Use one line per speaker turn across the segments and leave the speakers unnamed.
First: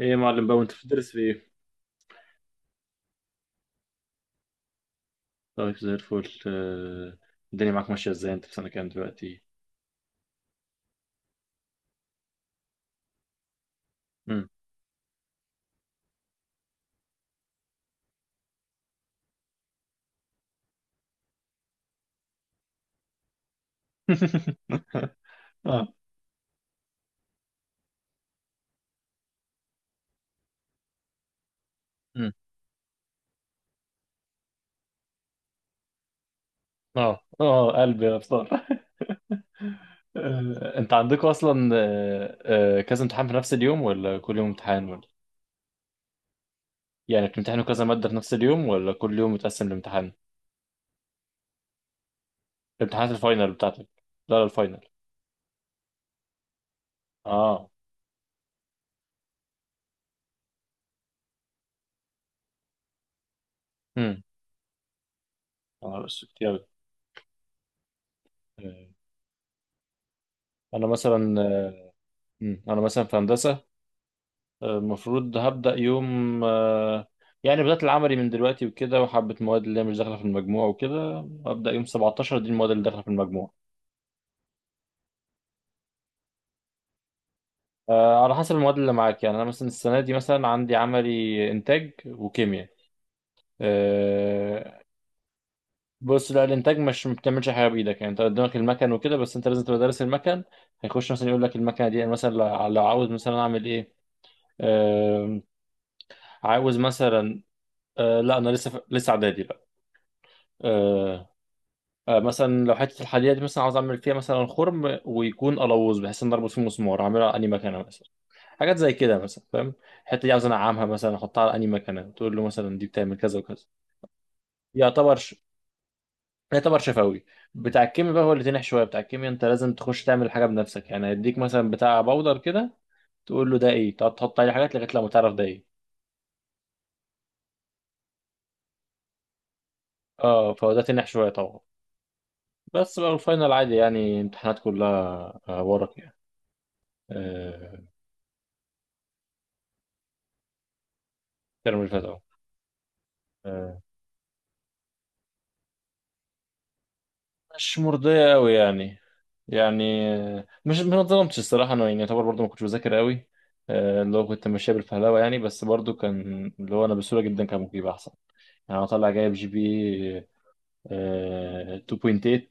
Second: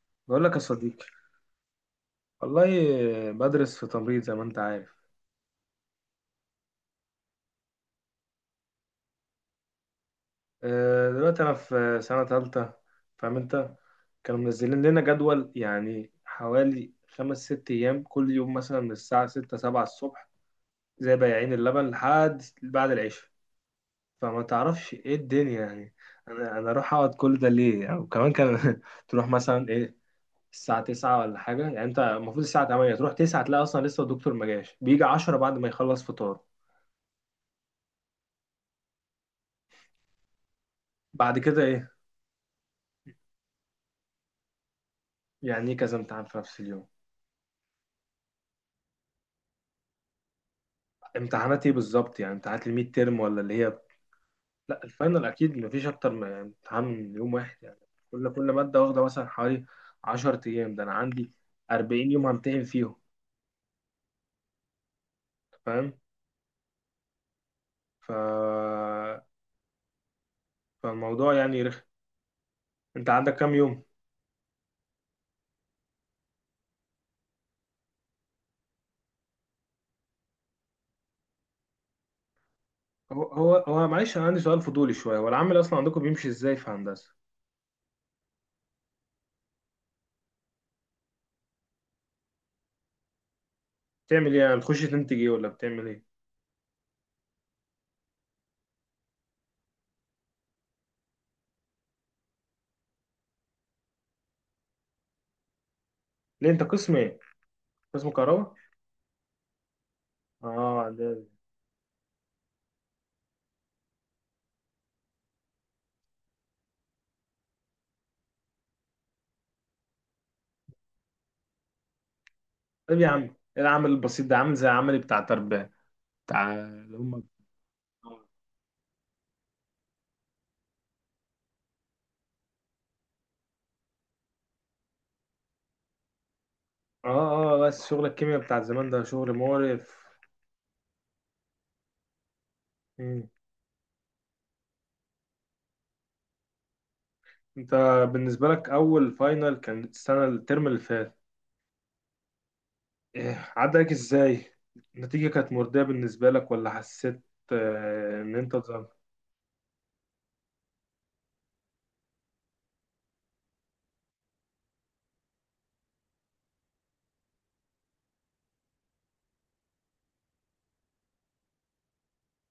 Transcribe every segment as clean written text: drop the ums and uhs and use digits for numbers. ايه يا
بقول
معلم
لك
بقى
يا
وانت
صديقي،
بتدرس في ايه؟
والله بدرس في تمريض زي ما انت عارف.
طيب زي الفل. الدنيا معاك ماشية ازاي انت في سنة كام دلوقتي؟
دلوقتي انا في سنة تالتة. فاهم انت؟ كانوا
مم.
منزلين لنا جدول، يعني حوالي خمس ست ايام، كل يوم مثلا من الساعة ستة سبعة الصبح، زي بياعين اللبن لحد بعد العشاء. فما تعرفش ايه الدنيا
اه.
يعني. انا اروح اقعد كل ده ليه يعني؟ وكمان كان تروح مثلا ايه الساعة تسعة ولا حاجة، يعني انت
مم.
المفروض الساعة تمانية تروح، تسعة تلاقي اصلا لسه الدكتور ما جاش، بيجي عشرة بعد ما يخلص فطار.
اه، اه، قلبي يا بصار. انت عندكم
بعد كده
اصلا
إيه؟
كذا امتحان في نفس اليوم ولا كل يوم امتحان ولا؟
يعني ايه كذا امتحان في نفس اليوم؟
يعني بتمتحنوا كذا مادة في نفس اليوم ولا كل يوم متقسم لامتحان؟
امتحانات ايه بالظبط؟ يعني امتحانات الميد
امتحانات
تيرم ولا
الفاينل
اللي هي...
بتاعتك. لا، لا، الفاينل.
لا الفاينل اكيد مفيش اكتر من امتحان من يوم واحد
اه.
يعني. كل ماده واخده مثلا حوالي 10 ايام. ده انا عندي 40 يوم همتحن فيهم.
امم.
فاهم؟
اه، بس كتير أوي.
ف
آه، انا
فالموضوع
مثلا.
يعني رخم.
مم. انا مثلا
انت
في
عندك كام
هندسة.
يوم؟
المفروض هبدأ يوم. يعني بدأت العملي من دلوقتي وكده، وحبة مواد اللي هي مش داخلة في المجموع وكده. هبدأ يوم 17 دي المواد اللي داخلة في
هو
المجموع.
هو هو معلش انا عندي سؤال فضولي شويه، هو العمل اصلا عندكم بيمشي ازاي في هندسه؟
على حسب المواد اللي معاك، يعني أنا مثلا السنة دي مثلا عندي عملي إنتاج وكيمياء.
بتعمل ايه يعني؟ بتخش
آه،
تنتج ايه ولا بتعمل ايه؟
بص لا الإنتاج مش ما بتعملش حاجة بإيدك، يعني أنت قدامك المكن وكده، بس أنت لازم تبقى دارس المكن. هيخش مثلا يقول لك المكنة دي، أنا مثلا لو عاوز مثلا أعمل إيه. آه،
ليه انت
عاوز
قسم ايه؟
مثلا.
قسم
لا أنا
كهرباء؟
لسه إعدادي بقى.
اه ده...
آه، مثلا لو حته الحديده دي مثلا عاوز اعمل فيها مثلا خرم ويكون قلوز، بحيث ان اربط فيه مسمار، اعملها اني مكانه مثلا. حاجات زي كده مثلا، فاهم. الحته دي عاوز انعمها مثلا، احطها على اني مكانه، تقول له مثلا دي
طيب يا
بتعمل
عم، ايه
كذا وكذا.
العمل البسيط ده؟ عامل زي عملي
يعتبر
بتاع
ش...
تربية، بتاع
يعتبر
اللي هم...
شفوي. بتاع الكيمياء بقى
اه،
هو اللي تنح شويه، بتاع الكيمياء انت لازم تخش تعمل حاجه بنفسك، يعني هيديك مثلا بتاع باودر كده، تقول له ده ايه، تقعد تحط عليه حاجات لغايه لما تعرف ده ايه.
اه. بس شغل الكيمياء بتاع زمان ده شغل مقرف.
اه، فهو ده تنح شويه طبعا. بس بقى
مم.
الفاينل عادي، يعني امتحانات كلها ورق يعني.
انت
آه،
بالنسبة لك اول فاينل كان السنة الترم اللي فات؟
الترم اللي فات اهو.
إيه عدى
آه،
لك ازاي؟ النتيجة كانت مرضية بالنسبة لك، ولا حسيت
مش مرضية
ان
أوي
انت اتظلمت؟
يعني. يعني، مش ما اتظلمتش الصراحة، أنا يعني يعتبر برضه ما كنتش بذاكر أوي. اللي هو كنت ماشية بالفهلوة يعني، بس برضه كان اللي هو أنا بسهولة جدا كان ممكن يبقى أحسن. يعني أنا طالع جايب GP 2.8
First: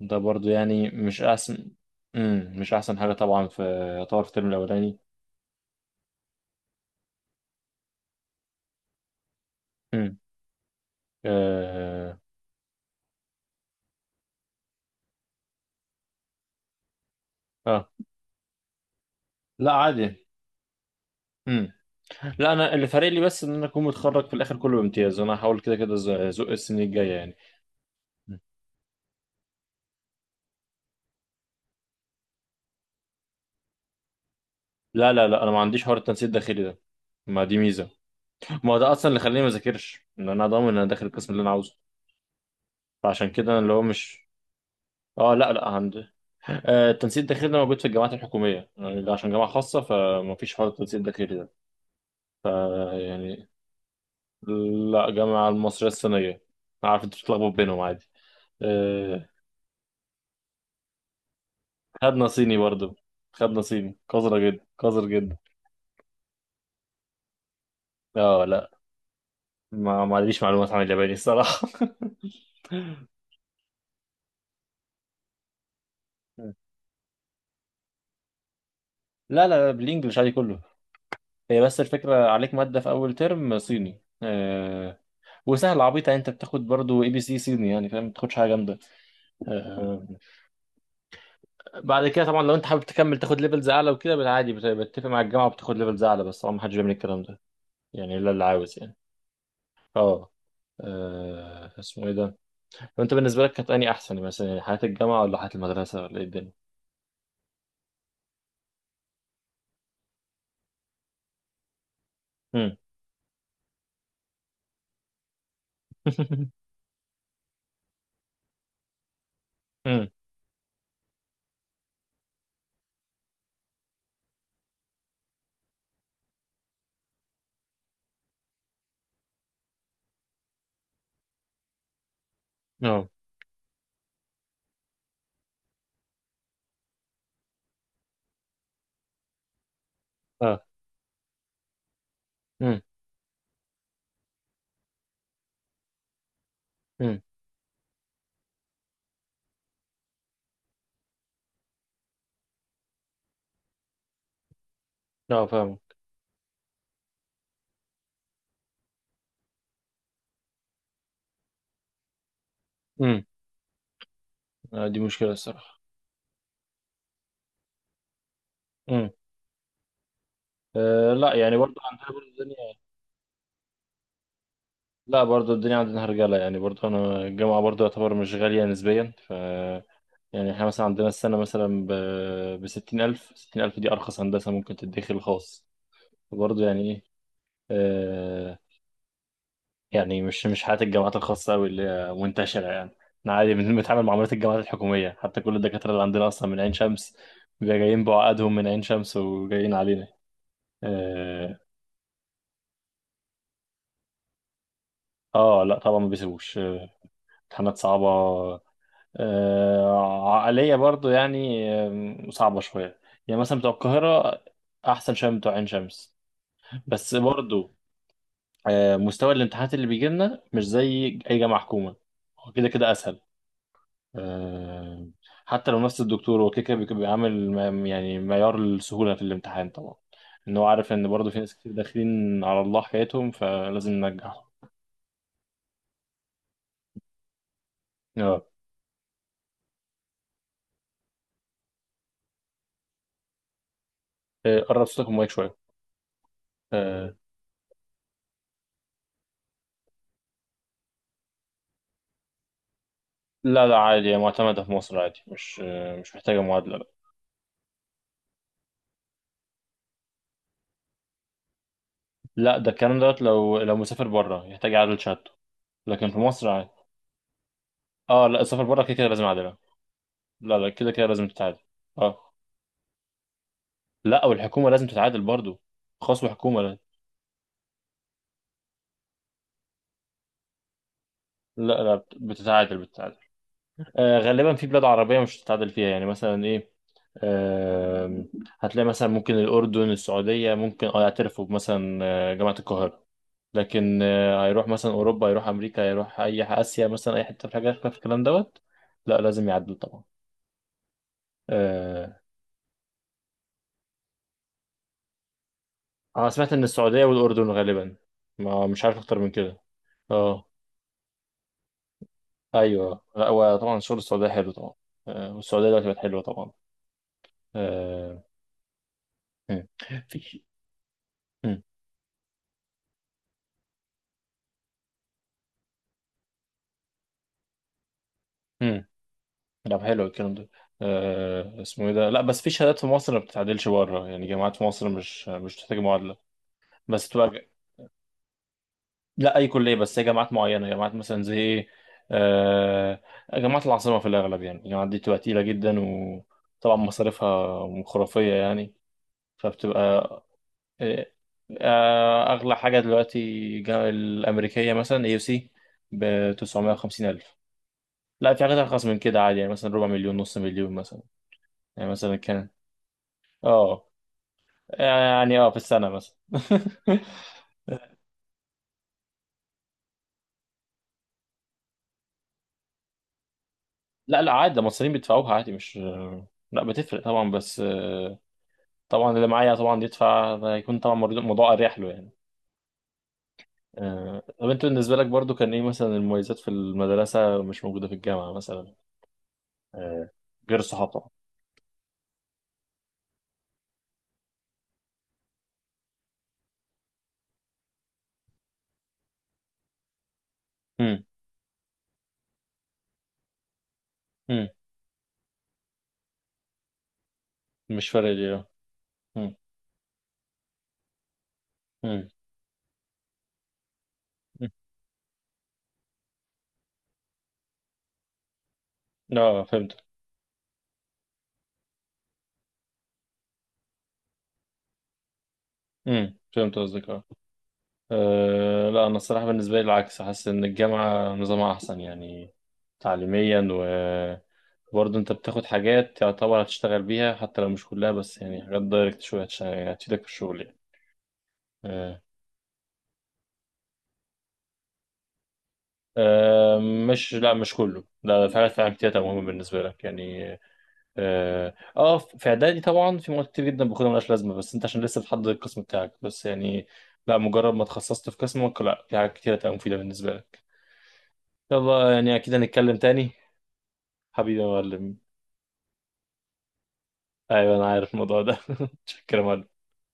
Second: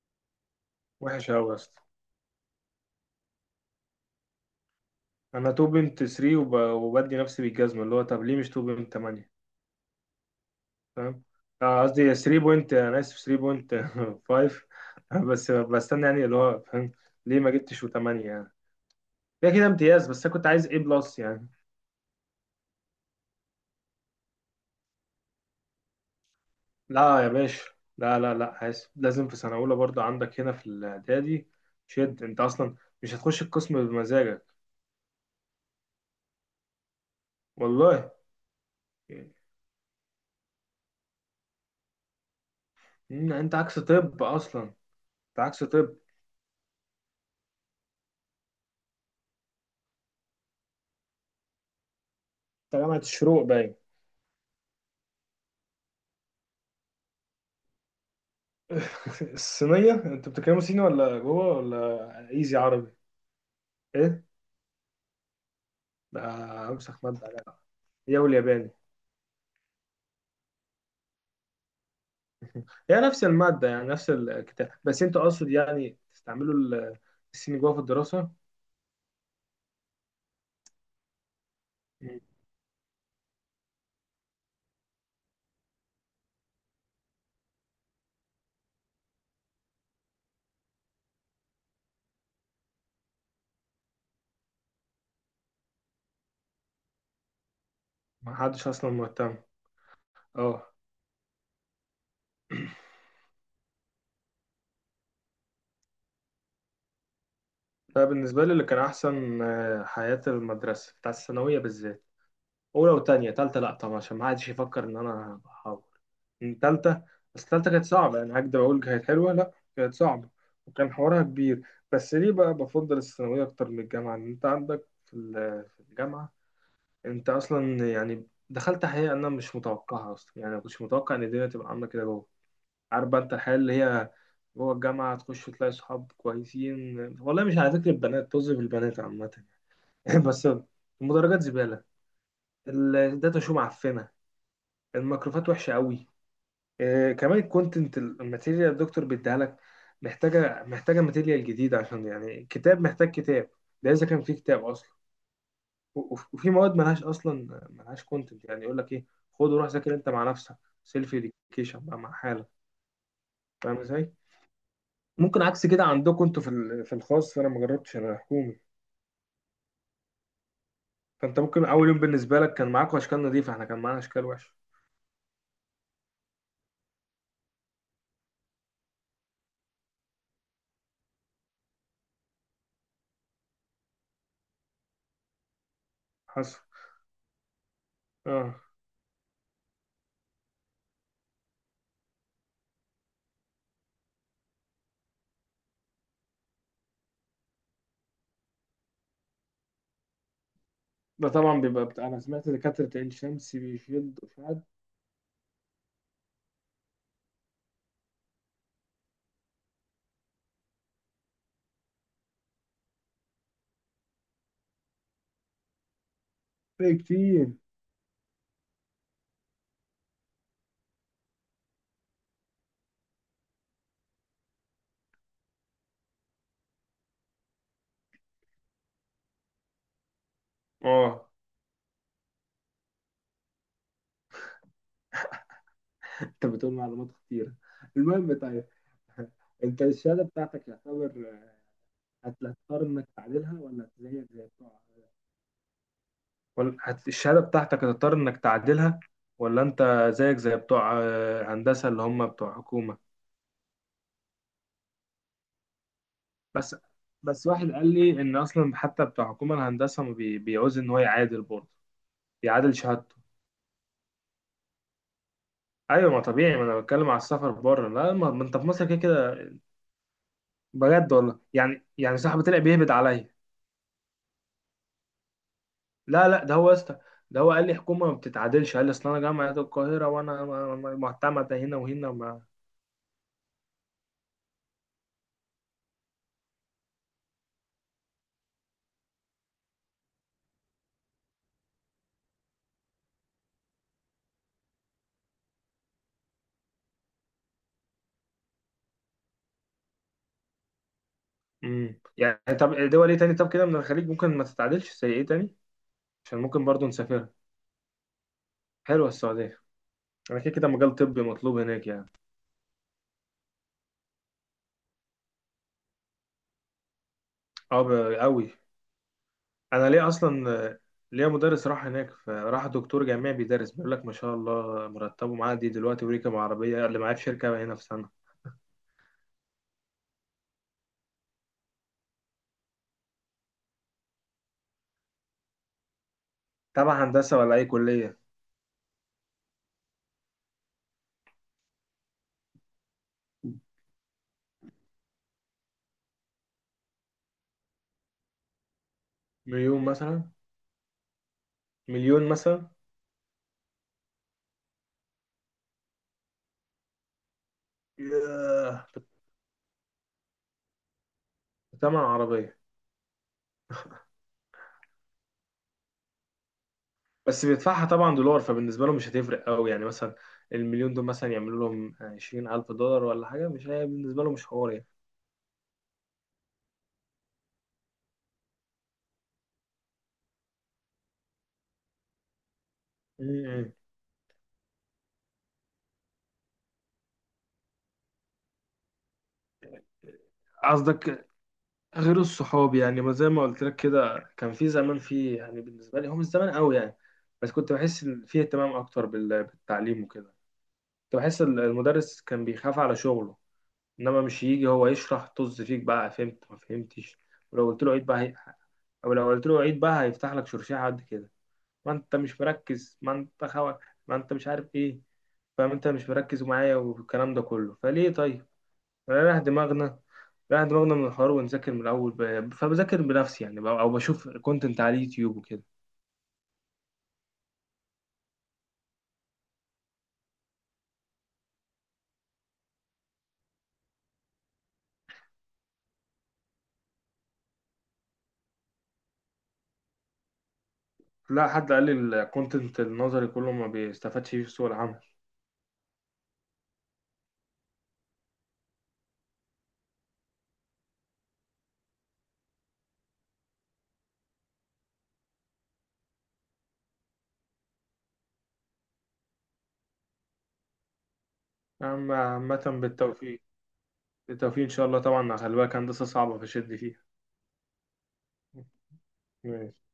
ده برضه يعني مش
وحش اوي يا
أحسن.
اسطى.
مم. مش أحسن حاجة طبعا، في يعتبر في الترم الأولاني.
انا تو بوينت 3، وبدي نفسي بالجزمة اللي هو طب ليه مش تو بوينت 8؟
مم.
فاهم؟ قصدي
آه.
3 بوينت، انا اسف، 3 بوينت 5. بس بستنى يعني اللي هو فاهم، ليه ما جبتش
آه.
و8 يعني. كده كده
لا
امتياز،
عادي.
بس انا كنت عايز ايه بلس يعني.
مم. لا، أنا اللي فارق لي بس إن أنا أكون متخرج في الآخر كله بامتياز، وأنا هحاول كده كده أزق السنين الجاية
لا يا
يعني.
باشا، لا لا لا، عايز لازم في سنه اولى برضو عندك هنا في الاعدادي. شد انت اصلا، مش هتخش القسم بمزاجك.
لا، لا، لا، انا ما عنديش حوار التنسيق الداخلي ده، ما دي ميزه.
والله.
ما هو ده اصلا اللي خليني ما اذاكرش، ان انا ضامن ان انا داخل القسم اللي انا عاوزه، فعشان
إن
كده
انت
انا اللي
عكس
هو
طب
مش.
اصلا،
اه،
انت
لا،
عكس
لا،
طب انت.
عندي. التنسيق الداخلي ده موجود في الجامعات الحكوميه، يعني ده عشان جامعه خاصه فما فيش حوار التنسيق الداخلي ده.
جامعه الشروق
يعني
باين.
لا، جامعه المصريه الصينيه. عارف انت بتتلخبط بينهم عادي. آه.
الصينيه انت بتتكلموا صيني ولا جوه ولا
خدنا صيني
ايزي عربي؟
برضه، خدنا صيني
ايه
قذره جدا، قذر جدا.
ده؟ امسخ ماده عليها. هي
اه، لا،
والياباني
ما عنديش معلومات عن الياباني الصراحه.
هي نفس الماده يعني، نفس الكتاب، بس انت اقصد يعني تستعملوا الصيني جوه في الدراسه.
لا، لا، لا، بالانجلش عادي كله. هي بس
مم.
الفكرة عليك مادة في أول ترم صيني. وسهلة عبيطة يعني، أنت بتاخد برضو ABC صيني يعني فاهم، ما بتاخدش حاجة جامدة. آه. بعد كده طبعا لو أنت حابب تكمل تاخد ليفلز أعلى وكده بالعادي، بتتفق مع الجامعة وبتاخد ليفلز أعلى، بس طبعا ما حدش بيعمل الكلام ده، يعني إلا
ما
اللي
حدش
عاوز
اصلا
يعني.
مهتم.
أه.
اه.
اسمه إيه ده؟ طب أنت بالنسبة لك كانت أني أحسن مثلا يعني، حياة الجامعة ولا حياة المدرسة ولا إيه الدنيا؟
فبالنسبة لي اللي كان أحسن حياة المدرسة، بتاع الثانوية بالذات.
أمم.
أولى وتانية، تالتة لأ طبعا، عشان ما حدش يفكر إن أنا بحاول من تالتة. بس تالتة كانت صعبة يعني، هكدب أقول كانت حلوة؟ لأ كانت
أمم.
صعبة وكان حوارها كبير. بس ليه بقى بفضل الثانوية أكتر من الجامعة؟ إن أنت عندك في في الجامعة، أنت أصلا يعني دخلت، حقيقة أنا مش متوقعها أصلا يعني، ما كنتش متوقع إن الدنيا تبقى عاملة كده جوه.
أه.
عارف بقى انت الحياة اللي هي جوه الجامعة؟ تخش تلاقي صحاب كويسين، والله مش على ذكر البنات، طز في البنات عامة. بس
أه.
المدرجات زبالة،
أمم.
الداتا شو معفنة، الميكروفات وحشة قوي. آه،
أمم.
كمان الكونتنت، الماتيريال الدكتور بيديها لك محتاجة ماتيريال جديدة، عشان يعني كتاب، محتاج كتاب. ده إذا كان في كتاب أصلا.
أه، فاهم.
وفي مواد ملهاش أصلا، ملهاش كونتنت يعني. يقول لك إيه؟ خد وروح ذاكر أنت مع نفسك، سيلف إديوكيشن بقى مع حالك.
أمم.
فاهم إزاي؟
دي مشكلة
ممكن عكس
الصراحة.
كده عندكم انتوا في في الخاص، فانا ما جربتش، انا حكومي.
أه، لا،
فانت
يعني
ممكن
برضو
اول يوم
عندنا برضو
بالنسبه لك
الدنيا.
كان معاكم اشكال نظيفه، احنا كان معانا اشكال وحشه.
لا، برضو الدنيا عندنا هرجلة يعني، برضو أنا الجامعة برضو يعتبر مش غالية نسبيا، ف يعني احنا مثلا عندنا السنة مثلا ب، بستين ألف 60 ألف، دي أرخص هندسة ممكن تدخل خاص.
حصل.
برضو يعني إيه.
اه
أه. يعني مش حياة الجامعات الخاصة أوي اللي هي منتشرة يعني. احنا عادي بنتعامل مع معاملات الجامعات الحكومية، حتى كل الدكاترة اللي عندنا أصلا من عين شمس، بيبقوا جايين بعقدهم من عين شمس وجايين علينا.
ده
اه.
طبعا بيبقى بتاع، انا سمعت دكاتره عين شمس بيشدوا في حد.
لا طبعا ما بيسيبوش. امتحانات صعبة. عقلية برضو يعني، صعبة شوية. يعني مثلا بتوع القاهرة أحسن شوية من بتوع عين شمس، بس
كتير.
برضو مستوى الامتحانات اللي بيجي لنا مش زي أي جامعة حكومة. هو كده كده أسهل. آه، حتى لو نفس الدكتور هو كده كده بيعمل يعني معيار السهولة في الامتحان طبعا. إن هو عارف إن
اه.
برضو في ناس كتير داخلين على الله حكايتهم، فلازم ننجحهم.
انت بتقول معلومات كتيره. المهم،
آه،
طيب. انت الشهاده بتاعتك يعتبر هتضطر انك تعدلها، ولا زيك زي بتوع...
قرب صوتك من المايك شوية.
ولا
آه،
الشهاده بتاعتك هتضطر انك تعدلها؟ ولا انت زيك زي بتوع هندسه اللي هم بتوع حكومه؟
لا لا، عادي هي معتمدة في مصر عادي، مش محتاجة
بس
معادلة.
واحد قال لي ان اصلا حتى بتاع حكومه الهندسه ما بيعوز ان هو يعادل برضه.
لا ده
يعادل
الكلام
شهادته.
دوت، لو مسافر بره يحتاج يعادل شهادته، لكن
ايوه
في
ما
مصر
طبيعي، ما
عادي.
انا بتكلم على السفر بره، لا
اه،
ما
لا،
ما انت
السفر
في
بره
مصر
كده
كده
كده لازم
كده.
اعادلها. لا، لا، كده كده
بجد
لازم
والله،
تتعادل.
يعني يعني
اه.
صاحبي طلع بيهبد عليا.
لا، والحكومه لازم تتعادل برضو، خاص
لا لا، ده
وحكومه،
هو يا
لا.
اسطى، ده هو قال لي حكومه ما بتتعادلش. قال لي اصل انا جامعه القاهره وانا معتمده
لا،
هنا
لا،
وهنا ما...
بتتعادل بتتعادل. آه، غالبا في بلاد عربيه مش هتتعادل فيها، يعني مثلا ايه. آه هتلاقي مثلا ممكن الاردن السعوديه ممكن، اه يعترفوا مثلا جامعه القاهره. لكن هيروح مثلا اوروبا، هيروح امريكا، هيروح اي اسيا مثلا اي حته في حاجه في الكلام دوت. لا، لازم يعدل طبعا.
امم.
آه،
يعني طب دول ايه تاني؟ طب كده من الخليج ممكن ما تتعادلش زي ايه تاني؟
أنا
عشان
سمعت إن
ممكن برضه
السعودية
نسافرها.
والأردن غالبا، ما مش عارف
حلوه
أكتر من
السعوديه.
كده.
انا
أه.
كده كده مجال طبي مطلوب هناك يعني.
أيوه، لا، هو طبعا شغل السعودية حلو طبعا. والسعودية دلوقتي بقت حلوة طبعا.
اه،
أه.
قوي.
مم.
انا ليه
في.
اصلا ليا
مم.
مدرس راح هناك، فراح دكتور جامعي بيدرس، بيقول لك ما شاء الله، مرتبه معدي دلوقتي وريكة عربيه اللي معاه في شركه هنا في سنه.
مم. لا، حلو الكلام ده. أه، اسمه إيه ده، لا بس في شهادات في مصر ما بتتعدلش بره يعني، جامعات في مصر مش بتحتاج معادلة.
تبع
بس تبقى
هندسه ولا اي كليه؟
لا أي كلية، بس هي جامعات معينة، جامعات مثلا زي إيه. أه. جامعات العاصمة في الأغلب يعني، الجامعات دي بتبقى تقيلة جدا، وطبعا مصاريفها خرافية يعني، فبتبقى
مليون مثلا؟
إيه.
مليون
أغلى
مثلا؟
حاجة دلوقتي، الأمريكية مثلا AUC ب 950 ألف. لا، في حاجات أرخص
ياه،
من كده عادي، يعني مثلا ربع مليون نص مليون مثلا. يعني
بتمن
مثلا كان
عربيه.
اه، يعني في السنة مثلا.
بس بيدفعها طبعا دولار، فبالنسبه له مش هتفرق قوي يعني. مثلا المليون دول مثلا يعملوا لهم 20,000 دولار ولا حاجة، مش هي
لا،
بالنسبة
لا،
له مش
عادي ده
حوار يعني.
المصريين بيدفعوها عادي، مش. لا، بتفرق طبعا بس. طبعا اللي معايا طبعا يدفع ده هيكون طبعا، الموضوع أريح له يعني.
م- م.
طب انت بالنسبة لك برضو كان ايه مثلا المميزات في المدرسة مش موجودة في الجامعة مثلا، آه، غير الصحاب طبعا.
قصدك غير الصحاب؟ يعني ما زي ما قلت لك كده، كان في زمان، في يعني بالنسبه لي هو مش زمان قوي يعني، بس كنت بحس ان في اهتمام اكتر بالتعليم وكده. كنت بحس المدرس كان بيخاف على شغله، انما مش
مم.
يجي هو يشرح طز فيك بقى، فهمت ما فهمتش. ولو قلت
مش
له عيد
فارق
بقى
لي
هي...
اه.
او لو
مم.
قلت له عيد بقى هيفتح لك شرشيحه قد كده. ما
مم.
انت مش مركز، ما انت خوا، ما انت مش
مم.
عارف ايه. فاهم انت مش مركز معايا، والكلام ده كله فليه طيب؟ رايح
اه، فهمت.
دماغنا، رايح دماغنا من الحوار، ونذاكر من الأول فبذاكر بنفسي يعني، أو بشوف كونتنت على اليوتيوب وكده.
مم. فهمت قصدك اه. لا انا الصراحه بالنسبه لي العكس، حاسس ان الجامعه نظامها احسن يعني تعليميا، وبرضه انت بتاخد حاجات يعتبر هتشتغل بيها حتى لو مش كلها، بس يعني حاجات دايركت شويه هتفيدك في الشغل يعني.
لا حد قال لي
آه.
الكونتنت النظري كله ما بيستفادش فيه في سوق العمل.
آه، مش لا، مش كله، لا، في حاجات فعلا كتير مهمه بالنسبه لك يعني. اه في اعدادي طبعا في مواد كتير جدا باخدها ملهاش لازمه، بس انت عشان لسه بتحدد القسم بتاعك بس يعني. لا، مجرد ما اتخصصت في قسمك، لا، في حاجات كتير هتبقى مفيده بالنسبه لك. يلا يعني
أما
اكيد
عامة
هنتكلم تاني.
بالتوفيق.
حبيبي يا
بالتوفيق إن شاء
معلم.
الله، طبعا خلي بالك هندسة صعبة فشد فيها.
ايوه انا عارف الموضوع ده. شكرا يا معلم.
ماشي